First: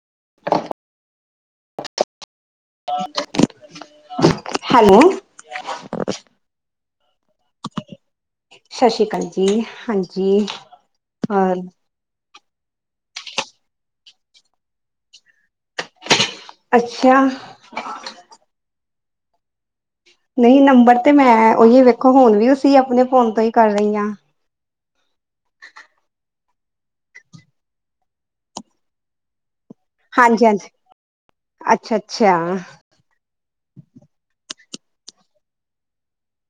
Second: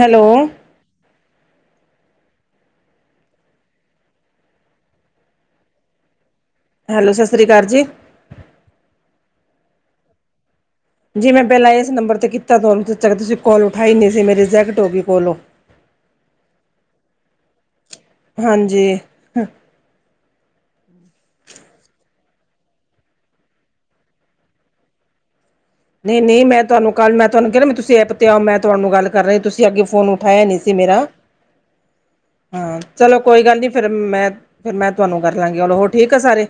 Hello. [inaudible] Hello. Hello, ਸਸਰੀ ਅਕਾਲ ਜੀ। ਸਸ਼ੀ ਅਕਾਲ ਜੀ, ਹਾਂਜੀ। ਜੀ, ਮੈਂ ਹੋਰ ਪਹਿਲਾਂ ਇਸ ਨੰਬਰ 'ਤੇ ਕੀਤਾ ਤੁਹਾਨੂੰ, ਤੁਸੀਂ ਚਕਦੇ, ਤੁਸੀਂ ਕੋਲ ਉਠਾਈ ਹੀ ਨਹੀਂ ਸੀ। ਮੇਰੀ ਰਿਜ਼ੈਕਟ ਹੋ ਗਈ ਕੋਲ ਓਹ। ਅੱਛਾ। [inaudible] ਹਾਂਜੀ ਹ ਨਹੀਂ, ਨੰਬਰ ਤੇ ਮੈਂ ਉਹੀ ਵੇਖੋ ਹੁਣ ਵੀ ਉਸੀਂ ਆਪਣੇ ਫੋਨ ਤੋਂ ਹੀ ਕਰ ਰਹੀ ਹਾਂ। ਨਹੀ-ਨਹੀ, ਮੈਂ ਤੁਹਾਨੂੰ ਕੱਲ੍ਹ ਮੈ ਤੁਹਾਨੂੰ ਕਿਹਾ ਨਾ, ਤੁਸੀ ਐਪ'ਤੇ ਆਓ, ਮੈ ਤੁਹਾਨੂੰ ਗਲ ਕਰ ਰਹੇ, ਤੁਸੀ ਅੱਗੇ ਫੋਨ ਉਠਾਇਆ ਹਾਂਜੀ ਨਹੀਂ ਹਾਂਜੀ ਸੀ ਮੇਰਾ, ਅੱਛਾ ਅੱਛਾ ਹਾਂ। ਚਲੋ ਕੋਈ ਗੱਲ ਨੀ, ਫਿਰ ਮੈਂ, ਫਿਰ ਮੈਂ ਤੁਹਾਨੂੰ ਕਰ ਲਾਂਗੀ, ਹੈਲੋ, ਹੋਰ ਠੀਕ ਆ ਸਾਰੇ।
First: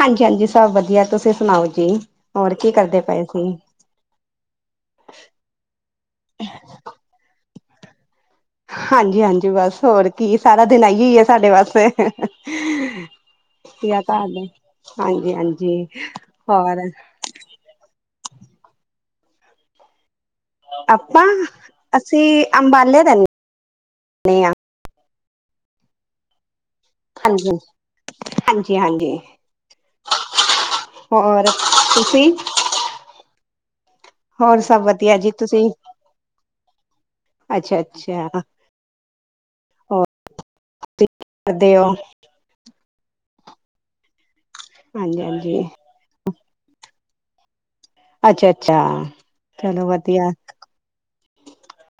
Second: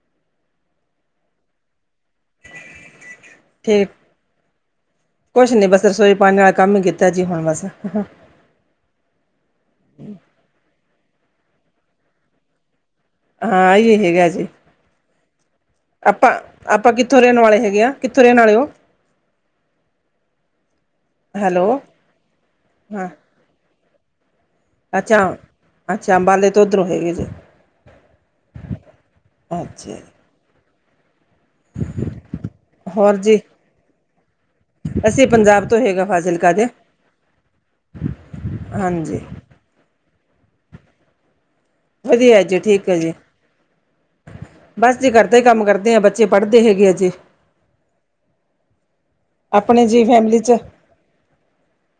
ਹਾਂਜੀ-ਹਾਂਜੀ, ਸਭ ਵਧੀਆ, ਤੁਸੀਂ ਸੁਣਾਓ ਜੀ, ਹੋਰ ਕੀ ਕਰਦੇ ਪਏ ਸੀ। ਠੀਕ, ਕੋਛ ਨਹੀਂ, ਬਸ ਰਸੋਈ ਪਾਣੀ ਵਾਲਾ ਕੰਮ ਹੀ ਕੀਤਾ ਜੀ ਹੁਣ, ਬਸ। ਹਾਂਜੀ-ਹਾਂਜੀ, ਬਸ ਹੋਰ ਕੀ, ਸਾਰਾ ਦਿਨ ਆਈ ਹੀ ਆ ਸਾਡੇ ਵਾਸਤੇ ਹਾਂ ਕਿਆ ਇਹ ਹੈਗਾ ਕਰਦੇ, ਜੀ ਹਾਂਜੀ-ਹਾਂਜੀ ਆਪਾਂ, ਆਪਾਂ ਕਿੱਥੋਂ ਰਹਿਣ ਵਾਲੇ ਹੈਗੇ ਹਾਂ, ਕਿੱਥੋਂ ਰਹਿਣ ਆਲੇ ਹੋ। ਆਪਾਂ, ਹੈਲੋ ਅਸੀਂ ਅੰਬਾਲੇ ਹਾਂ ਰਿਹਨੇ ਹਾਂ। ਅੱਛਾ, ਅੱਛਾ ਅੰਬਾਲੇ ਉਧਰੋਂ ਹੈਗੇ ਜੇ, ਹਾਂਜੀ ਹਾਂਜੀ ਹਾਂਜੀ ਅੱਛਾ। ਹੋਰ। ਤੁਸੀਂ ਹੋਰ ਜੀ। ਹੋਰ ਸਭ ਵਧੀਆ ਅਸੀਂ ਜੀ ਪੰਜਾਬ ਤੁਸੀਂ ਤੋਂ ਹੈਗੇ ਫਾਜ਼ਿਲਕਾ ਦੇ। ਅੱਛਾ ਅੱਛਾ ਹਾਂਜੀ। ਕਦੇਓ ਵਧੀਆ ਜੀ ਠੀਕ ਹੈ ਜੀ, ਬਸ ਜੀ, ਹਾਂਜੀ ਘਰ ਦੇ ਹੀ ਹਾਂਜੀ ਕੰਮ ਕਰਦੇ ਆ ਬੱਚ ਬੱਚੇ ਪੜ੍ਹਦੇ ਹੈਗੇ ਅਜੇ। ਅੱਛਾ-ਅੱਛਾ, ਆਪਣੇ ਚਲੋ ਜੀ ਵਧੀਆ। ਫੈਮਿਲੀ 'ਚ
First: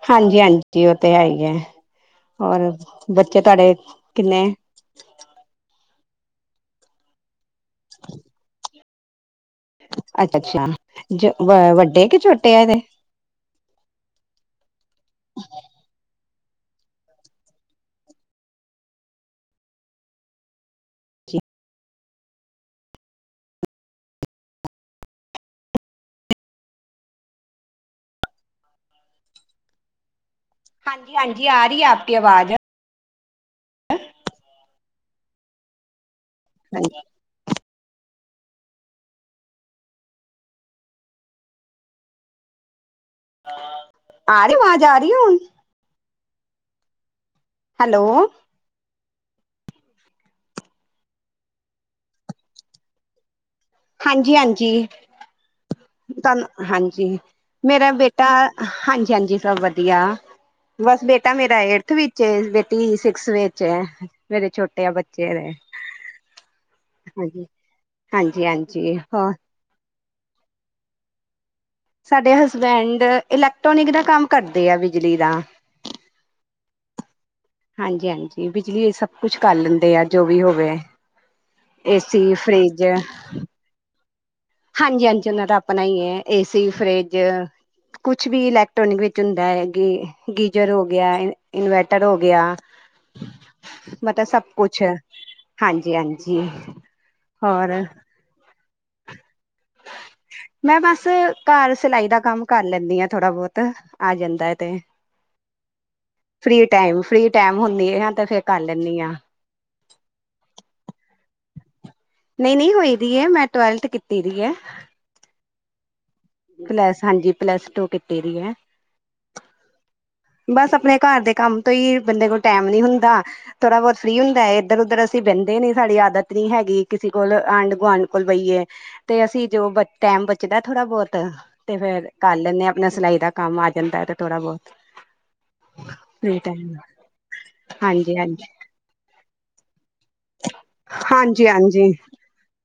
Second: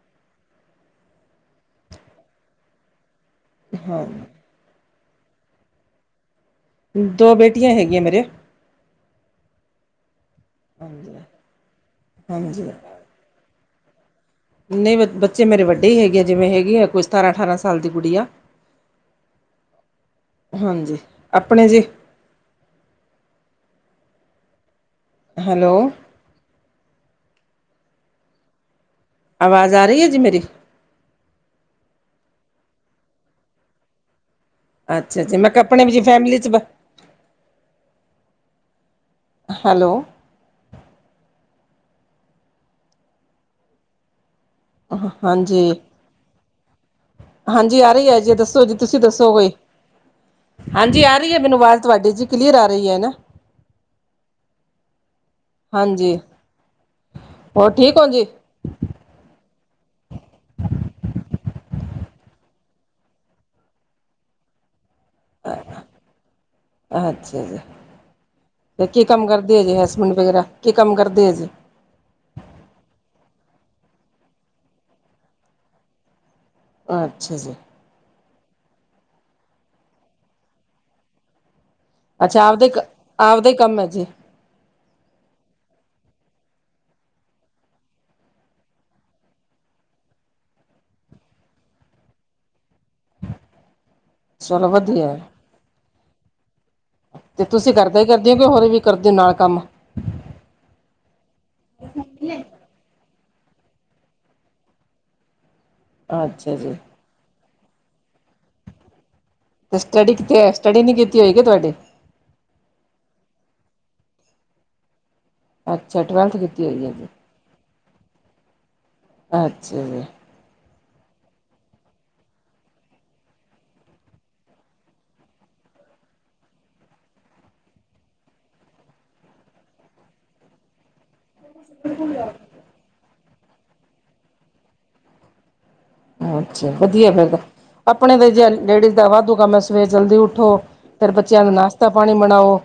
ਹਾਂਜੀ-ਹਾਂਜੀ ਓ ਤੇ ਹੈ ਈ ਐ ਅੋਰ ਬੱਚੇ ਤੁਆਡੇ ਹਾਂ ਕਿੰਨੇ ਦੋ ਬੇਟੀਆਂ ਹੈਗੀਆਂ ਮੇਰੇ ਅੱਛਾ-ਅੱਛਾ ਹਾਂਜੀ ਜ ਵੱਡੇ ਕਿ ਛੋਟੇ ਆ ਹਾਂਜੀ ਏਦੇ ਨਈ ਬ ਬੱਚੇ ਮੇਰੇ ਵੱਡੇ ਈ ਹੈਗੇ ਆ ਜਿਵੇਂ ਹੈਗੀ ਆ ਕੋਈ ਸਤਾਰਾਂ ਅਠਾਰਾਂ ਸਾਲ ਦੀ ਗੁੜੀਆ ਹਾਂਜੀ ਆਪਣੇ ਜੀ। ਹੈਲੋ ਆਵਾਜ਼ ਆ ਰਈ ਆ ਜੀ ਮੇਰੀ ਹਾਂਜੀ-ਹਾਂਜੀ ਆ ਰਈ ਆਪ ਕੀ ਆਵਾਜ਼ ਅੱਛਾ ਜੀ ਮੈਂ ਕ ਆਪਣੇ ਵੀ ਜੀ ਫੈਮਿਲੀ 'ਚ ਬ ਹਾਂਜੀ ਹੈਲੋ ਆ ਰਈ ਆਵਾਜ਼ ਆ ਰਈ ਹੁਣ ਹਾਂਜੀ ਹਾਂਜੀ ਆ ਰਈ ਐ ਹੈਲੋ ਜੀ ਦੱਸੋ ਜੀ ਤੁਸੀਂ ਦੱਸੋ ਕੋਈ ਹਾਂਜੀ ਆ ਰਈ ਐ ਮੈਨੂੰ ਆਵਾਜ਼ ਤੁਆਡੀ ਜੀ ਕਲੀਅਰ ਆ ਰਈ ਆ ਨਾ। ਹਾਂਜੀ-ਹਾਂਜੀ ਹਾਂਜੀ ਤਾਨੂੰ ਹਾਂਜੀ ਹੋਰ ਮੇਰਾ ਠੀਕ ਹੋ ਜੀ ਬੇਟਾ ਹਾਂਜੀ-ਹਾਂਜੀ ਸਭ ਵਧੀਆ ਬਸ ਬੇਟਾ ਮੇਰਾ ਏਠਥ ਵਿਚ ਏ ਬੇਟੀ ਸਿਕਸ ਵਿਚ ਐ ਮੇਰੇ ਛੋਟੇ ਆ ਬੱਚ ਅੱਛਾ ਜੀ ਹਾਂਜੀ-ਹਾਂਜੀ-ਹਾਂਜੀ ਹੋਰ ਹੁਣ ਫੇਰ ਕੀ ਕੰਮ ਕਰਦੇ ਏ ਜੀ। ਸਾਡੇ ਹਸਬੈਂਡ ਇਲੈਕਟ੍ਰੋਨਿਕ ਦਾ ਕੰਮ ਕਰਦੇ ਆ ਬਿਜਲੀ ਦਾ ਅੱਛਾ ਜੀ। ਹਾਂਜੀ-ਹਾਂਜੀ ਬਿਜਲੀ ਸਭ ਕੁਛ ਕਲ ਲੈਂਦੇ ਆ ਜੋ ਵੀ ਹੋਵੇ। ਏਸੀ, ਅੱਛਾ ਆਪਦੇ ਫਰਿਜ ਆਪਦਾ ਹੀ ਕੰਮ ਐ ਜੀ। ਹਾਂਜੀ-ਹਾਂਜੀ ਉਨਾਂ ਦਾ ਆਪਣਾ ਈ ਐ ਏਸੀ, ਫਰਿਜ ਕੁਛ ਵੀ ਇਲੈਕਟ੍ਰੋਨਿਕ ਵਿੱਚ ਹੁੰਦਾ ਹੈ ਗੇ ਗੀਜ਼ਰ ਹੋ ਗਿਆ ਇਨਵਰਟਰ ਹੋ ਗਿਆ। ਮਤਬ ਸਭ ਚਲੋ ਕੁਛ ਵਧੀਆ ਹਾਂਜੀ-ਹਾਂਜੀ। ਤੇ ਤੁਸੀ ਘਰ ਦਾ ਈ ਕਰਦੇ ਹੋ ਕਿ ਹੋਰ ਵੀ ਕਰਦੇ ਨਾਲ ਕੰਮ ਮੈਂ ਬਸ ਘਰ ਸਿਲਾਈ ਦਾ ਕੰਮ ਕਰ ਲੈਂਦੀ ਹਾਂ ਥੋੜਾ ਬੋਤ ਆ ਜਾਂਦਾ ਤੇ ਅੱਛਾ ਫਰੀ ਜੀ ਟੈਮ-ਫਰੀ ਟੈਮ ਹੁੰਨੀ ਆ ਤੇ ਫਿਰ ਕਲ ਲੈਂਨੀ ਆਂ। ਤੇ ਸਟੱਡੀ ਕਿਥੇ ਆ ਸਟੱਡੀ ਨਈ ਕੀਤੀ ਹੋਈ ਕਿ ਤੁਆਡੇ ਨਈ-ਨਈ ਹੋਈ ਦੀ ਏ ਮੈਂ ਟਵੈਲਥ ਕੀਤੀ ਦੀ ਏ। ਅੱਛਾ ਟਵੈਲਥ ਕੀ ਪਲੱਸ ਹਾਂਜੀ ਪਲੱਸ ਟੂ ਕੀਤੀ ਦੀ ਐ। ਅੱਛਾ ਜੀ। ਬਸ ਆਪਣੇ ਘਰ ਦੇ ਕੰਮ ਤੋਂ ਈ ਬੰਦੇ ਕੋਲ ਟੈਮ ਨੀ ਹੁੰਦਾ। ਥੋੜਾ ਬੋਤ ਫਰੀ ਹੁੰਦਾ ਐ ਇੱਧਰ ਉੱਧਰ ਅਸੀਂ ਬੈਂਦੇ ਨੀ ਸਾਡੀ ਆਦਤ ਨੀ ਹੈਗੀ ਕਿਸੇ ਕੋਲ ਆਂਢ ਗੁਆਂਢ ਕੋਲ ਬਈਏ। ਤੇ ਅਸੀਂ ਜੋ ਬ ਟੈਮ ਬਚਦਾ ਥੋੜਾ ਬੋਤ ਤੇ ਫੇਰ ਕਲ ਲੈਂਨੇ ਆ ਆਪਣਾ ਸਿਲਾਈ ਦਾ ਕੰਮ ਆ ਜਾਂਦਾ ਏ ਤੇ ਥੋੜ੍ਹਾ ਬੋਤ ਅੱਛਾ ਵਧੀਆ ਫਿਰ ਆਪਣੇ ਹਾਂਜੀ ਤੇ ਹਾਂਜੀ ਜੇ ਲੇਡੀਜ਼ ਦਾ ਵਾਧੂ ਕੰਮ ਏ ਸਵੇਰ ਜਲਦੀ ਉੱਠ ਉੱਠੋ ਫਿਰ ਬੱਚਿਆਂ ਹਾਂਜੀ ਦਾ ਨਾਸ਼ਤਾ ਹਾਂਜੀ ਪਾਨੀ ਬਣਾਓ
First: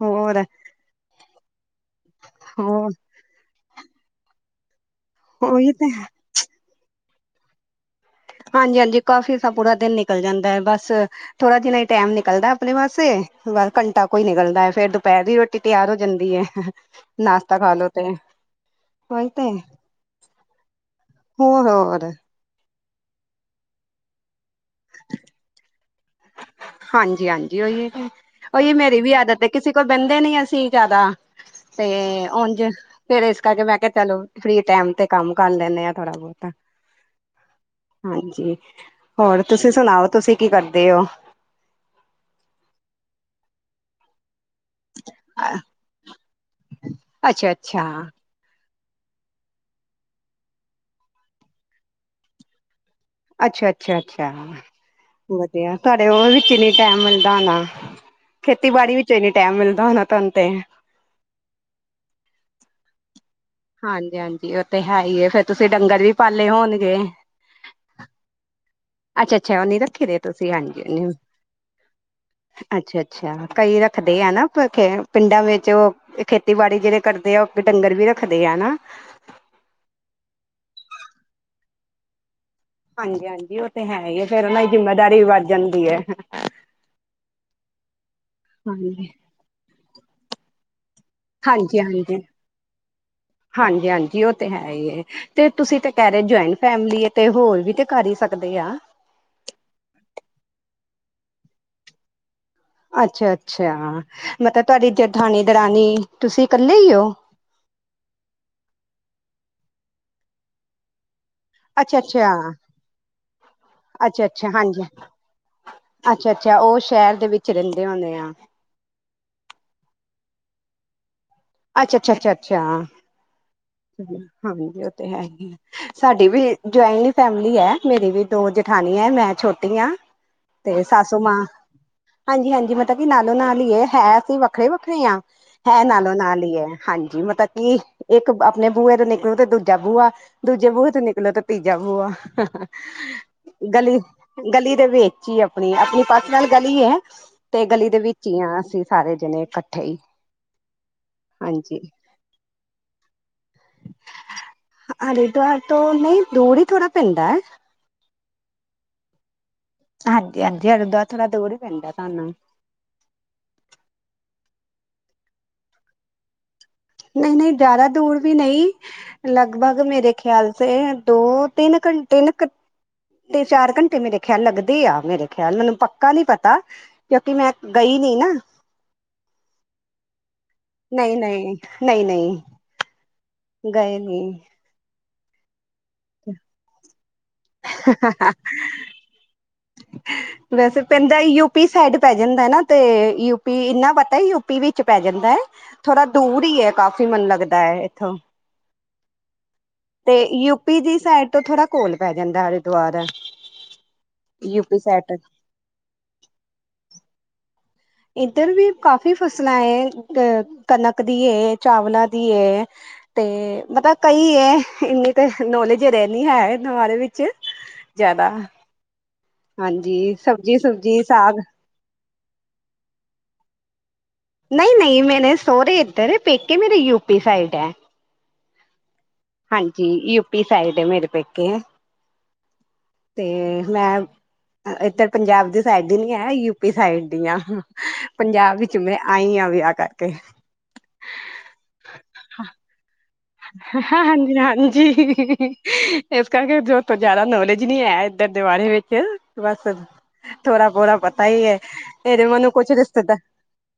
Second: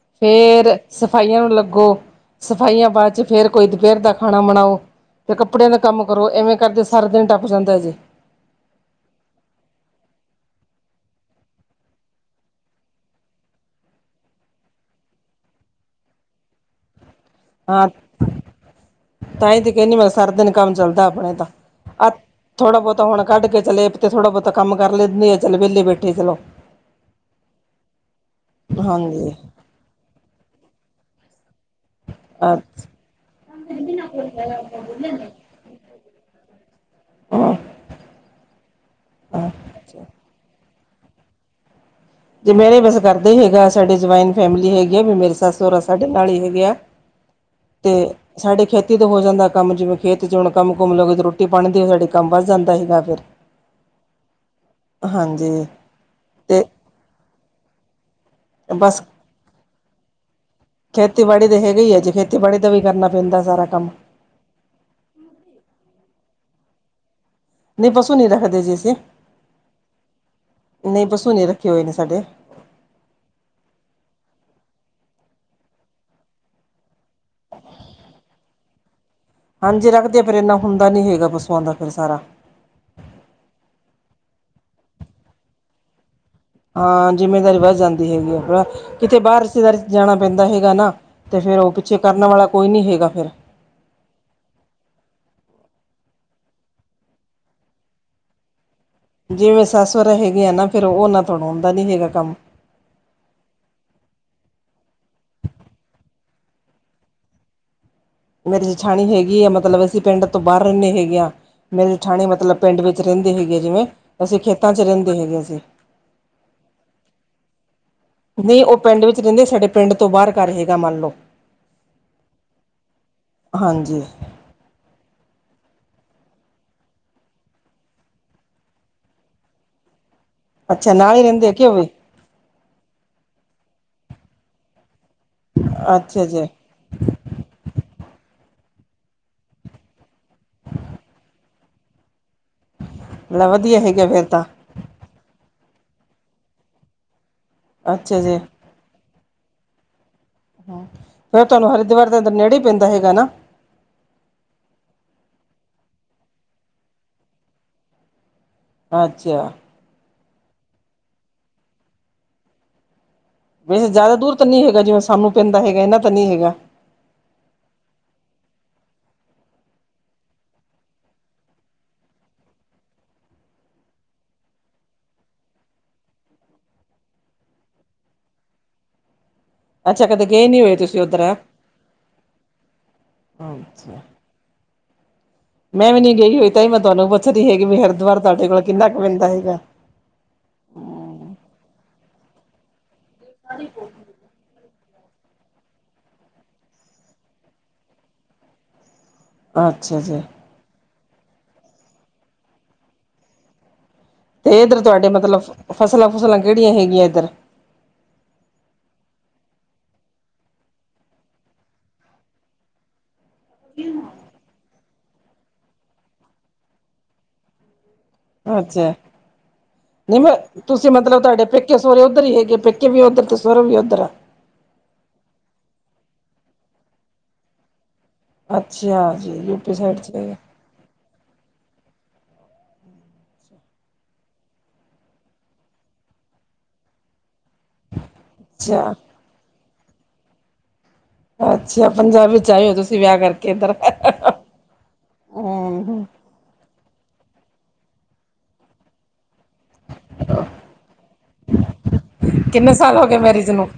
ਹੋਰ ਫੇਰ ਸਫਾਈਆਂ ਨੂੰ ਲੱਗੋ ਸਫਾਈਆਂ ਹੋਰ ਬਾਦ 'ਚ ਫਿਰ ਕੋਈ ਦੁਪੈਰ ਦਾ ਖਾਣਾ ਬਨਾਓ। ਤੇ ਕੱਪੜਿਆਂ ਉਹੀ ਦਾ ਤੇ ਕੰਮ ਕਰੋ ਇਵੇਂ ਕਰਦੇ ਸਾਰਾ ਦਿਨ ਟੱਪ ਜਾਂਦਾ ਜੀ। ਹਾਂਜੀ-ਹਾਂਜੀ ਕਾਫੀ ਦਾ ਪੂਰਾ ਦਿਨ ਨਿਕਲ ਜਾਂਦਾ ਏ ਬਸ ਥੋੜਾ ਜਿੰਨਾ ਈ ਟੈਮ ਨਿਕਲਦਾ ਆਪਣੇ ਵਾਸੇ ਬਸ ਘੰਟਾ ਕੋਈ ਕੁ ਨਿਕਲਦਾ ਫਿਰ ਦੁਪੈਰ ਦੀ ਰੋਟੀ ਰਟੀ ਤਿਆਰ ਹੋ ਜਾਂਦੀ ਐ, ਨਾਸ਼ਤਾ ਖਾਲੋ ਤੇ। ਤਾਂਹੀ ਤੇ ਕਹਿੰਦੀ ਮੈਂ ਸਾਰਾ ਦਿਨ ਕੰਮ ਚੱਲਦਾ ਆਪਣੇ ਤਾਂ ਹੋਰ-ਹੋਰ ਥੋੜਾ ਬਹੁਤਾ ਹੁਣ ਕੱਢ ਕੇ ਚਲੇਏ ਤੇ ਥੋੜਾ ਬਹੁਤਾ ਕੰ ਕਰ ਲੈਂਨੀ ਆ ਚਲ ਵਿਹਲੀ ਬੈਠੀ ਚਲੋ। ਹਾਂਜੀ ਹਾਂਜੀ ਉਹੀਏ, ਉਹੀ ਮੇਰੀ ਵੀ ਹਾਂਜੀ ਆਦਤ ਐ। ਕਿਸੇ ਕੋਲ ਬਹਿੰਦੇ ਨੀ ਅਸੀਂ ਜਿਆਦਾ ਤੇ ੳਉਂਝ ਫਿਰ ਇਸ ਕਰਕੇ ਮੈਂ ਕਿਹਾ ਚਲੋ ਫਰੀ ਟੈਮ ਤੇ ਕੰਮ ਕਰ ਲੈਂਨੇ ਆ ਥੋੜਾ ਬਹੁਤਾ। ਹਾਂਜੀ ਹੋਰ ਤੁਸੀਂ ਅੱਛਾ ਸੁਣਾਓ ਤੁਸੀਂ ਕੀ ਕਰਦੇ ਔ? ਜੇ ਮੇਰੇ ਬਸ ਘਰਦੇ ਈ ਹੈਗਾ, ਸਾਡੇ ਜੁਆਇੰਨ ਫੈਮਿਲੀ ਹੈਗੀ। ਵੀ ਮੇਰੇ ਸੱਸ- ਸੋਹਰਾ ਸਾਡੇ ਨਾਲ ਈ ਹੈਗੇ ਆ ਅੱਛਾ-ਅੱਛਾ, ਤੇ ਸਾਡੇ ਖੇਤੀ ਤੋਂ ਹੋ ਜਾਂਦਾ ਕੰਮ, ਜਿਵੇਂ ਖੇਤ 'ਚ ਹੁਣ ਕੰਮ ਕੁੰਮ ਲਓਗੇ ਤਾਂ ਰੋਟੀ ਬਣਦੀਆ ਸਾਡੇ ਕੰਮ ਵੱਧ ਜਾਂਦਾ ਹੈਗਾ ਫਿਰ ਅੱਛਾ, ਅੱਛਾ, ਅੱਛਾ ਹਾਂਜੀ ਵਧੀਆ। ਤੁਹਾਡੇ ਉਹ ਵਿੱਚ ਈ ਤੇ ਨੀ ਟੈਮ ਮਿਲਦਾ ਹੋਣਾ। ਖੇਤੀਬਾੜੀ ਬਸ ਵਿੱਚ ਈਨੇ ਟੈਮ ਮਿਲਦਾ ਹੋਣਾ ਤੁਹਾਨੂੰ ਤੇ ਖੇਤੀਬਾੜੀ ਤੇ ਹੈਗੇ ਈ ਏ ਜੇ ਖੇਤੀਬਾੜੀ ਦਾ ਵੀ ਕਰਨਾ ਪੈਂਦਾ ਸਾਰਾ ਕੰਮ ਹਾਂਜੀ, ਹਾਂਜੀ ਉਹ ਤੇ ਹੈ ਈ ਏ ਫੇਰ ਤੁਸੀਂ ਡੰਗਰ ਵੀ ਪਾਲੇ ਹੋਣਗੇ। ਨਹੀਂ ਪਸ਼ੂ ਨੀ ਰੱਖਦੇ ਜੀ ਅਸੀਂ। ਅੱਛਾ, ਅੱਛਾ ਉਹ ਨੀ ਰੱਖੇ ਰੇ ਤੁਸੀਂ ਹਾਂਜੀ ਨਹੀਂ ਨ ਪਸੂ ਨਹੀਂ ਰੱਖੇ ਹੋਏ ਨੇ ਸਾਡੇ ਅੱਛਾ, ਅੱਛਾ ਕਈ ਰੱਖਦੇ ਆ ਨਾ ਪਖੇ ਪਿੰਡਾ ਵਿੱਚ ਉਹ ਇਹ ਖੇਤੀਬਾੜੀ ਜਿਹੜੇ ਕਰਦੇ ਆ ਉਹ ਡੰਗਰ ਵੀ ਰੱਖਦੇ ਆ ਨਾ ਹਾਂਜੀ ਰੱਖਦੇ ਆ, ਪਰ ਇੰਨਾ ਹੁੰਦਾ ਨੀ ਹੈਗਾ ਪਸੂਆਂ ਦਾ ਫਿਰ ਸਾਰਾ ਹਾਂਜੀ, ਹਾਂਜੀ ਉਹ ਤੇ ਹੈ ਈ ਏ, ਫੇਰ ਉਹਨਾ ਦੀ ਜਿੰਮੇਦਾਰੀ ਵੀ ਵੱਧ ਜਾਂਦੀ ਏ। ਹਾਂ ਜਿੰਮੇਦਾਰੀ ਵੱਧ ਜਾਂਦੀ ਹੈਗੀ ਆ ਥੋਰਾ, ਕਿਤੇ ਬਾਹਰ ਰਿਸ਼ਤੇਦਾਰੀ ਜਾਣਾ ਪੈਂਦਾ ਹੈਗਾ ਨਾ। ਤੇ ਫਿਰ ਉਹ ਪਿੱਛੇ ਕਰਨ ਵਾਲਾ ਕੋਈ ਨੀ ਹੈਗਾ ਫਿਰ। ਹਾਂਜੀ, ਹਾਂਜੀ ਉਹ ਤੇ ਹੈਈਏ। ਤੇ ਤੁਸੀਂ ਤੇ ਕਹਿ ਰਹੇ ਜੁਆਇੰਨ ਫੈਮਿਲੀ ਏ ਤੇ ਹੋਰ ਵੀ ਤੇ ਕਰ ਈ ਸਕਦੇ ਆ। ਜਿਵੇ ਸੱਸ- ਸੋਰਾ ਹੈਗੇ ਆ ਨਾ ਫਿਰ ਉਨਾ ਥੋੜੋਂ ਹੁੰਦਾ ਨੀ ਹੈਗਾ ਕੰਮ। ਅੱਛਾ, ਅੱਛਾ ਮਤਲਬ ਤੁਹਾਡੀ ਜੇਠਾਣੀ- ਦਰਾਣੀ ਤੁਸੀਂ ਕੱਲੇ ਈ ਓ? ਮੇਰੀ ਜੇਠਾਣੀ ਹੈਗੀ ਏ ਮਤਲਬ ਅਸੀਂ ਪਿੰਡ ਤੋਂ ਬਾਰ ਰੇਨੈ ਹੈਗੇ ਆ। ਮੇਰੀ ਜਠਾਣੀ ਅੱਛਾ-ਅੱਛਾ, ਮਤਲਬ ਪਿੰਡ ਵਿੱਚ ਰਹਿੰਦੇ ਹੈਗੇ ਆਂ ਜਿਵੇਂ, ਅਸੀਂ ਖੇਤਾਂ 'ਚ ਰਹਿੰਦੇ ਹੈਗੇ ਆਂ ਅਸੀਂ ਅੱਛਾ, ਅੱਛਾ ਉਹ ਸ਼ਹਿਰ ਦੇ ਵਿੱਚ ਰੈਂਦੇ ਹੋਣੇ ਆ। ਨਹੀਂ ਉਹ ਪਿੰਡ ਵਿੱਚ ਰੈਂਦੇ, ਸਾਡੇ ਪਿੰਡ ਤੋਂ ਬਾਰ ਘਰ ਹੈਗਾ ਮੰਨ ਲਓ। ਅੱਛਾਛਛਛਛਛਆਂ ਹਾਂਜੀ। ਹਾਂਜੀ ਓ ਤੇ ਹੈ ਹੀ। ਸਾਡੀ ਵੀ ਜੁਆਇਨ ਫੈਮਿਲੀ ਏ, ਮੇਰੀ ਵੀ ਦੋ ਜਠਾਨੀ ਏ ਮੈ ਛੋਟੀ ਆਂ। ਤੇ ਅੱਛਾ ਨਾਲ ਸਾਸੂ ਹੀ ਮਾਂ ਰਹਿੰਦੇ ਆ ਕਿ ਉਹ ਵੀ ਹਾਂਜੀ, ਹਾਂਜੀ ਮਤਲਬ ਕੀ ਨਾਲੋਂ- ਨਾਲ ਈ ਏ ਹੈ ਅਸੀਂ ਵੱਖਰੇ- ਵੱਖਰੇ ਆਂ। ਹੈ ਨਾਲੋਂ- ਅੱਛਾ ਨਾਲ ਜੀ ਈ ਏ ਹਾਂਜੀ ਮੱਤਕੀ ਆਪਣੇ ਬੂਹੇ ਤੇ ਨਿਕਲੋ ਤੇ ਦੂਜਾ ਬੂਆ, ਦੂਜੇ ਬੂਹੇ ਤੇ ਨਿਕਲੋ ਤੇ ਤੀਜਾ ਬੂਆ। ਲੈ ਵਧੀਆ ਗਲੀ, ਹੈਗਾ ਫੇਰ ਤਾਂ ਗਲੀ ਦੇ ਵੇ ਜੀ ਆਪਣੀ, ਆਪਣੀ ਪਰਸਨਲ ਗਲੀ ਏ ਤੇ ਗਲੀ ਦੇ ਅੱਛਾ ਵਿੱਚ ਜੀ ਹੀ ਆ ਅਸੀਂ ਸਾਰੇ ਜਣੇ ਇਕੱਠੇ ਈ ਹਮ, ਫੇਰ ਤੁਹਾਨੂੰ ਹਰਿਦਵਾਰ ਦੇ ਅੰਦਰ ਨੇੜੇ ਹੀ ਪੈਂਦਾ ਹੈਗਾ ਨਾ ਹਰਿਦਵਾਰ ਤੋਂ ਨਈ ਦੂਰ ਈ ਥੋੜ੍ਹਾ ਪੈਂਦਾ ਏ। ਅੱਛਿਆ ਹਾਂਜੀ ਹਾਂਜੀ ਹਰਿਦੁਆਰ ਥੋੜਾ ਦੂਰ ਈ ਪੈਂਦਾ ਤੁਹਾਨੂੰ ਵੈਸੇ ਜ਼ਿਆਦਾ ਦੂਰ ਤਾਂ ਨੀ ਹੈਗਾ, ਜਿਵੇਂ ਸਾਨੂੰ ਪੈਂਦਾ ਹੈਗਾ ਇਨਾ ਤਾਂ ਨੀ ਹੈਗਾ। ਨਹੀਂ, ਨਹੀਂ ਜ਼ਿਆਦਾ ਦੂੜ ਵੀ ਨਹੀਂ ਲਗਬਗ ਮੇਰੇ ਖਿਆਲ ਸੇ ਦੋ ਤਿੰਨ ਘੰਟੇ ਨ ਕ ਤੇ ਚਾਰ ਘੰਟੇ ਮੇਰੇ ਖਿਆਲ ਲੱਗਦੇ ਆ ਮੇਰੇ ਖਿਆਲ ਮੈਨੂੰ ਪੱਕਾ ਨੀ ਪਤਾ। ਕਿਉਂਕਿ ਮੈਂ ਗਈ ਨੀ ਨਾ। ਅੱਛਾ ਕਦੇ ਗਏ ਨੀ ਹੋਏ। ਤੁਸੀਂ ਉੱਧਰ ਨਈ-ਨਈ, ਨਈ-ਨਈ। ਗਏ ਅੱਛਾ ਨੀ। ਮੈਂ ਵੀ ਨੀ ਗਈ ਹੋਈ ਤਾਂਈ ਮੈਂ ਤੁਹਾਨੂੰ ਪੁੱਛ ਦੀ ਹੈਗੀ ਵੀ ਹਰਿਦੁਵਾਰ ਤੁਹਾਡੇ ਕੋਲ ਕਿੰਨਾ ਕੁ ਪੈਂਦਾ ਹੈਗਾ। ਵੈਸੇ ਪੈਂਦਾ ਯੂਪੀ ਸਾਈਡ ਪੈ ਜਾਂਦਾ ਏ ਨਾ ਤੇ ਯੂਪੀ ਇੰਨਾ ਵਟ ਏ ਯੂਪੀ ਵਿੱਚ ਪੈ ਜਾਂਦਾ ਏ ਥੋੜਾ ਦੂਰ ਈ ਏ ਕਾਫ਼ੀ ਮੈਨੂੰ ਲੱਗਦਾ ਏ ਇੱਥੋਂ। ਅੱਛਾ ਤੇ ਜੀ ਯੂਪੀ ਦੀ ਸਾਈਡ ਤੋਂ ਥੋੜਾ ਕੋਲ ਪੈ ਜਾਂਦਾ ਹਰਿਦੁਆਰ। ਤੇ ਇੱਧਰ ਯੂਪੀ ਤੁਹਾਡੇ ਸਾਈਡ ਮਤਲਬ ਫਸਲਾਂਫੁਸਲਾਂ ਕਿਹੜੀਆਂ ਹੈਗੀਆ ਇੱਧਰ। ਇੱਧਰ ਵੀ ਕਾਫ਼ੀ ਫਸਲਾਂ ਏ। ਤੇ ਕਣਕ ਦੀ ਏ ਚਾਵਲਾਂ ਦੀ ਏ। ਤੇ ਮਤਲਬ ਕਈ ਏ ਇੰਨੀ ਕੁ ਨੌਲੇਜ ਰਹਿਣੀ ਹੈ ਇਹਨਾਂ ਬਾਰੇ ਵਿੱਚ। ਜ਼ਿਆਦਾ, ਅੱਛਾ ਹਾਂਜੀ ਸਬਜ਼ੀ ਸੁਬਜੀ ਸਾਗ, ਕੇ ਸ਼ਹੁਰੇ ਉਧਰ ਈ ਹੈਗੇ ਪੇਕੇ ਵੀ ਉਧਰ ਤੇ ਸਹੁਰੇ ਵੀ ਉਧਰ ਆ। ਨਹੀ-ਨਹੀ ਮੇਰੇ ਸੋਹਰੇ ਇੱਧਰ ਪੇਕੇ ਮੇਰੇ ਯੂਪੀ ਸਾਈਡ ਆ। ਅੱਛਿਆ ਜੀ। ਯੂਪੀ ਹਾਂਜੀ ਸਾਈਡ ਚ ਹੈਗਾ ਯੂਪੀ ਸਾਈਡ ਏ ਮੇਰੇ ਪੇਕੇ, ਤੇ ਮੈ ਅ ਇਧਰ ਪੰਜਾਬ ਦੀ ਸਾਈਡ ਦੀ ਨੀਆ ਯੂਪੀ ਸਾਈਡ ਦੀ ਆ। ਹ ਪੰਜਾਬ ਵਿੱਚ ਅੱਛਾ। ਮੈਂ ਆਈ ਆ ਵਿਆਹ ਕਰਕੇ। ਅੱਛਾ, ਪੰਜਾਬ ਵਿੱਚ ਆਏ ਓ ਤੁਸੀਂ ਵਿਆਹ ਕਰਕੇ ਇੱਧਰ ਹ-ਹ-ਹ, ਹਾਂਜੀ-ਹਾਂਜੀ। [unintelligible] ਹੂੰ ਇਸ ਕਰਕੇ ਜੋਤ ਤੋਂ ਜ਼ਿਆਦਾ ਨੌਲੇਜ ਨੀ ਹੈ ਏਧਰ ਦੇ ਬਾਰੇ ਵਿੱਚ, ਬਸ। ਥੋੜਾ ਬੋਰਾ ਪਤਾ ਈ ਏ ਇਹਰੇ ਮਨ ਨੂੰ ਕੁਛ ਕਿੰਨੇ [unintelligible] ਸਾਲ ਤੇ ਹੋ ਦਾ। ਗਏ ਮੈਰਿਜ ਨੂੰ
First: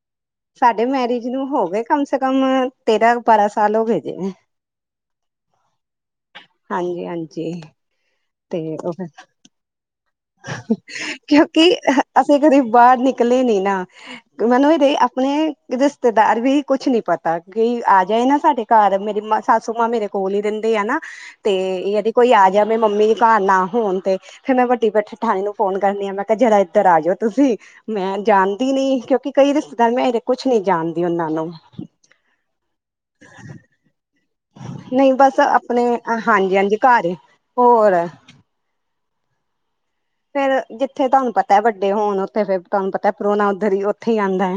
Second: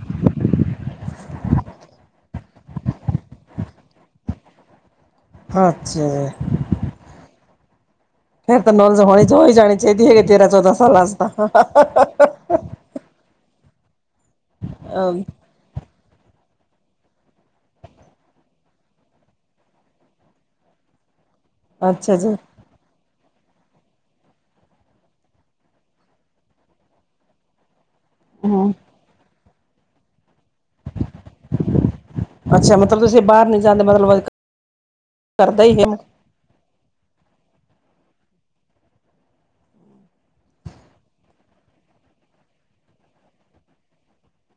ਸਾਡੇ ਮੈਰਿਜ ਨੂੰ ਹੋ ਗਏ ਕਮ ਸੇ ਕਮ ਤੇਰਾਂ-ਬਾਰਾਂ ਸਾਲ ਹੋ ਗਏ ਦੇ ਨੇ। ਹਾਂ ਅੱਛਿਆ। ਹਾਂਜੀ-ਹਾਂਜੀ। ਫੇਰ ਤਾਂ ਨੌਲਜ ਹੋਣੀ [unintelligible] ਚਾਹੀਦੀ ਹੈਗੀ। ਤੇਰਾਂ ਚੌਦਾਂ ਸਾਲਾਂ ਚ ਕਿਉਂਕਿ ਤਾਂ ਅ ਅਸੀਂ ਕਦੀ ਬਾਹਰ ਨੀ ਨਿਕਲੇ ਨੀ ਨਾ, ਮੈਨੂੰ ਵੀ ਦੇ ਆਪਣੇ ਰਿਸ਼ਤੇਦਾਰ ਵੀ ਕੁਛ ਨੀ ਪਤਾ ਕਿ ਆ ਜਾਏ ਨਾ ਸਾਡੇ ਘਰ ਮੇਰੀ ਸਸੂ ਮਾਂ ਮੇਰੇ, ਕੋਲ ਹੀ ਰਹਿੰਦੀ ਆ ਨਾ ਤੇ ਜਦੀ ਅੱਛਾ ਕੋਈ ਜੀ। ਆ ਜਾਵੇ ਮੰਮੀ ਘਰ ਨਾ ਹੋਣ ਤੇ ਫੇਰ ਮੈਂ ਵੱ ਡੀ ਬ ਜਠਾਣੀ ਨੂੰ ਫੋਨ ਕਰਨੀ ਆ ਮੈਂ ਕਿਹਾ ਜਰਾ ਇੱਧਰ ਆ ਜੋ ਤੁਸੀਂ ਮੈਂ ਜਾਣਦੀ ਹੂੰ, ਨੀ ਕਿਉਂਕਿ ਕਈ ਰਿਸ਼ਤੇਦਾਰ ਮੇਰੇ ਕੁਛ ਨੀ ਜਾਣਦੀ ਉਹਨਾਂ ਨੂੰ। ਅੱਛਾ, ਮਤਲਬ ਤੁਸੀਂ ਬਾਹਰ ਨੀ ਜਾਂਦੇ ਮਤਲਬ ਵਰਕ ਨਹੀਂ ਬਸ ਆਪਣੇ ਹਾਂਜੀ-ਹਾਂਜੀ ਘਰ ਈ ਹੋਰ ਫੇਰ ਜਿੱਥੇ ਤੁਹਾਨੂੰ ਪਤਾ ਵੱਡੇ ਹੋਣ ਉੱਥੇ ਫੇਰ ਤੁਹਾਨੂੰ ਪਤਾ ਪਰੋਣਾ ਉੱਧਰ ਹੀ ਉੱਥੇ ਹੀ ਆਂਦਾ।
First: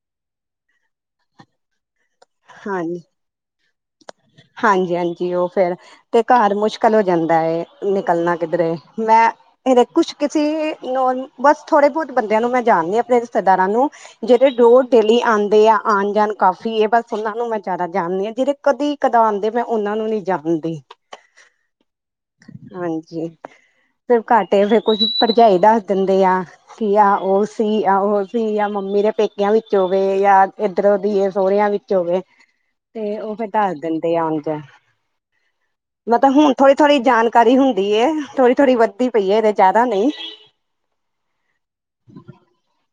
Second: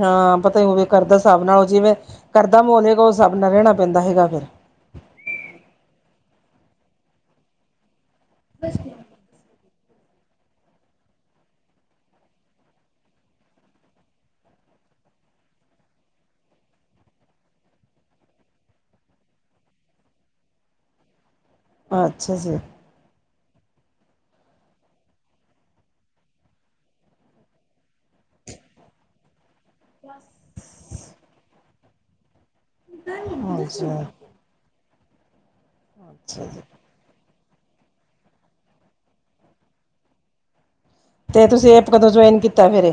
ਹਾਂ ਪਤਾ ਈ ਉਮੇ ਕਰਦਾ ਸਾਭ ਨਾਲ ਉਹ ਜਿਵੇਂ ਕਰਦਾ ਮੋਹੇਗਾ ਉਹ ਸਾਬ ਨਾਲ ਰਹਿਣਾ ਪੈਂਦਾ ਹੈਗਾ ਫੇਰ। ਹਾਂਜੀ-ਹਾਂਜੀ, ਉਹ ਫਿਰ ਤੇ ਘਰ ਮੁਸ਼ਕਿਲ ਹੋ ਜਾਂਦਾ ਏ। ਨਿਕਲਣਾ ਕਿੱਧਰੇ ਮੈਂ ਇਹਦੇ ਕੁਛ ਕਿਸੀ ਨੋਨ ਬਸ ਥੋੜੇ ਬਹੁਤ ਬੰਦਿਆਂ ਨੂੰ ਮੈਂ ਜਾਣਦੀ ਆ ਅਪਣੇ ਸਰਦਾਰਾ ਨੂੰ। ਜਿਹੜੇ ਡੋਰ ਡੇਲੀ ਆਂਦੇ ਆ ਆਣ ਜਾਣ ਕਾਫੀ ਆ ਬਸ ਉਹਨਾਂ ਨੂੰ ਮੈਂ ਜਿਆਦਾ ਜਾਣਦੀ ਆ ਜਿਹੜੇ ਕਦੇ ਕਦਾ ਆਂਦੇ ਪਿਆ ਉਹਨਾਂ ਨੂੰ ਨੀ ਜਾਣਦੀ। ਅੱਛਾ ਜੀ। ਹਾਂਜੀ ਫਿਰ ਘਾਟੇ ਫਿਰ ਕੁਛ ਭਰਜਾਈ ਦੱਸ ਦਿੰਦੇ ਆ। ਕੀ ਆ ਓ ਸੀ ਆ ਓ ਸੀ ਆ ਮੰਮੀ ਦੇ ਪੇਕ ਪੇਕੇਆ ਵਿਚੋ ਵੈ ਯਾ ਇਧਰੋ ਦੀ ਸੋਹੁਰਆਂ ਵਿੱਚੋ ਵੇ। [inaudible] ਦਿੰਦੇ ਆ ਉਂਜ ਮੈਂਤਾ ਅੱਛਾ ਹੁਨ ਜੀ ਥੋੜੀ ਥੋੜੀ ਜਾਨਕਾਰੀ ਹੁੰਦੀ ਏ ਥੋੜੀ ਥੋੜੀ ਵੱਧਦੀ ਪਈ ਏ ਹਜੇ ਜਾਦਾ ਨਈ। ਤੇ ਤੁਸੀ ਐਪ ਕਦੋ ਜੁਆਇਨ ਕੀਤਾ ਫੇਰ?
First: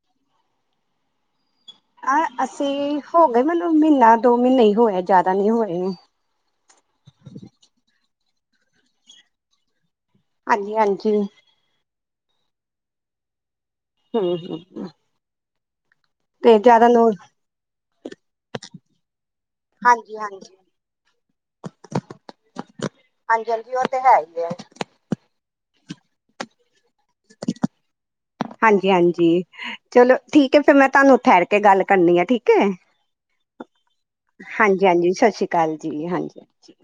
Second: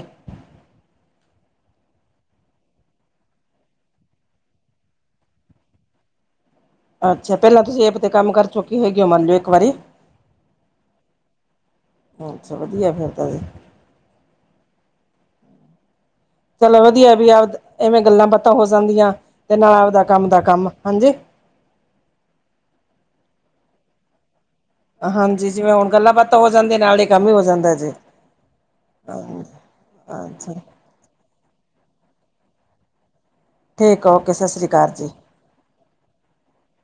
ਆ ਅਸੀ ਹੋ ਗਏ ਮੈਨੂੰ ਮੀਨਾ ਦੋ ਮੀਨੇ ਹੀ ਹੋਯੇ ਜਾਦਾ ਨੀ ਹੋਏ। ਅੱਛਾ ਪੇਲਾ ਤੁਸੀ ਐਪ ਤੇ ਕੰਮ ਕਰ ਚੁਕੇ ਹੈਗੇ ਓ ਮੰਨ ਲਓ ਇੱਕ ਵਾਰੀ। ਆਂਜੀ ਹਾਂਜੀ। ਅੱਛਾ ਵਧੀਆ ਫਿਰ ਤਾ ਐ। ਹੂੰ ਹੂੰ ਹੂੰ। ਚਲੋ ਨੂੰ ਵਧੀਆ ਵੀ ਆਵਦ ਐਵੇ ਗੱਲਾਂ ਬਾਤਾ ਹੋ ਜਾਂਦੀਆ ਤੇ ਨਾਲ ਆਵਦਾ ਕੰਮ ਦਾ ਕੰਮ। ਹਾਂਜੀ ਹਾਂਜੀ ਓ ਤੇ ਹੈ ਈ ਐ। ਹਾਂਜੀ ਜਿਵੇ ਹੁਨ ਗੱਲਾ ਬਾਤਾ ਹੋ ਜਾਂਦੀਆ ਨਾਲੇ ਕੰਮ ਹੀ ਹੋ ਜਾਂਦਾ ਜੀ ਹਾਂਜੀ ਹਾਂਜੀ ਚਲੋ ਅੱਛਾ ਠੀਕ ਐ ਫੀਰ ਮੈਂ ਤਾਨੂੰ ਠੇਰ ਕੇ ਕੇ ਗੱਲ ਕਰਨੀ ਆ ਠੀਕ ਏ ਠੀਕ ਆ ਓਕੇ ਸਤਿ ਸ਼੍ਰੀ ਹਾਂਜੀ ਅਕਾਲ ਜੀ ਹਾਂਜੀ ਸਤ ਸ੍ਰੀ ਗੱਲ ਜੀ ਹਾਂਜੀ ਹਾਂਜੀ।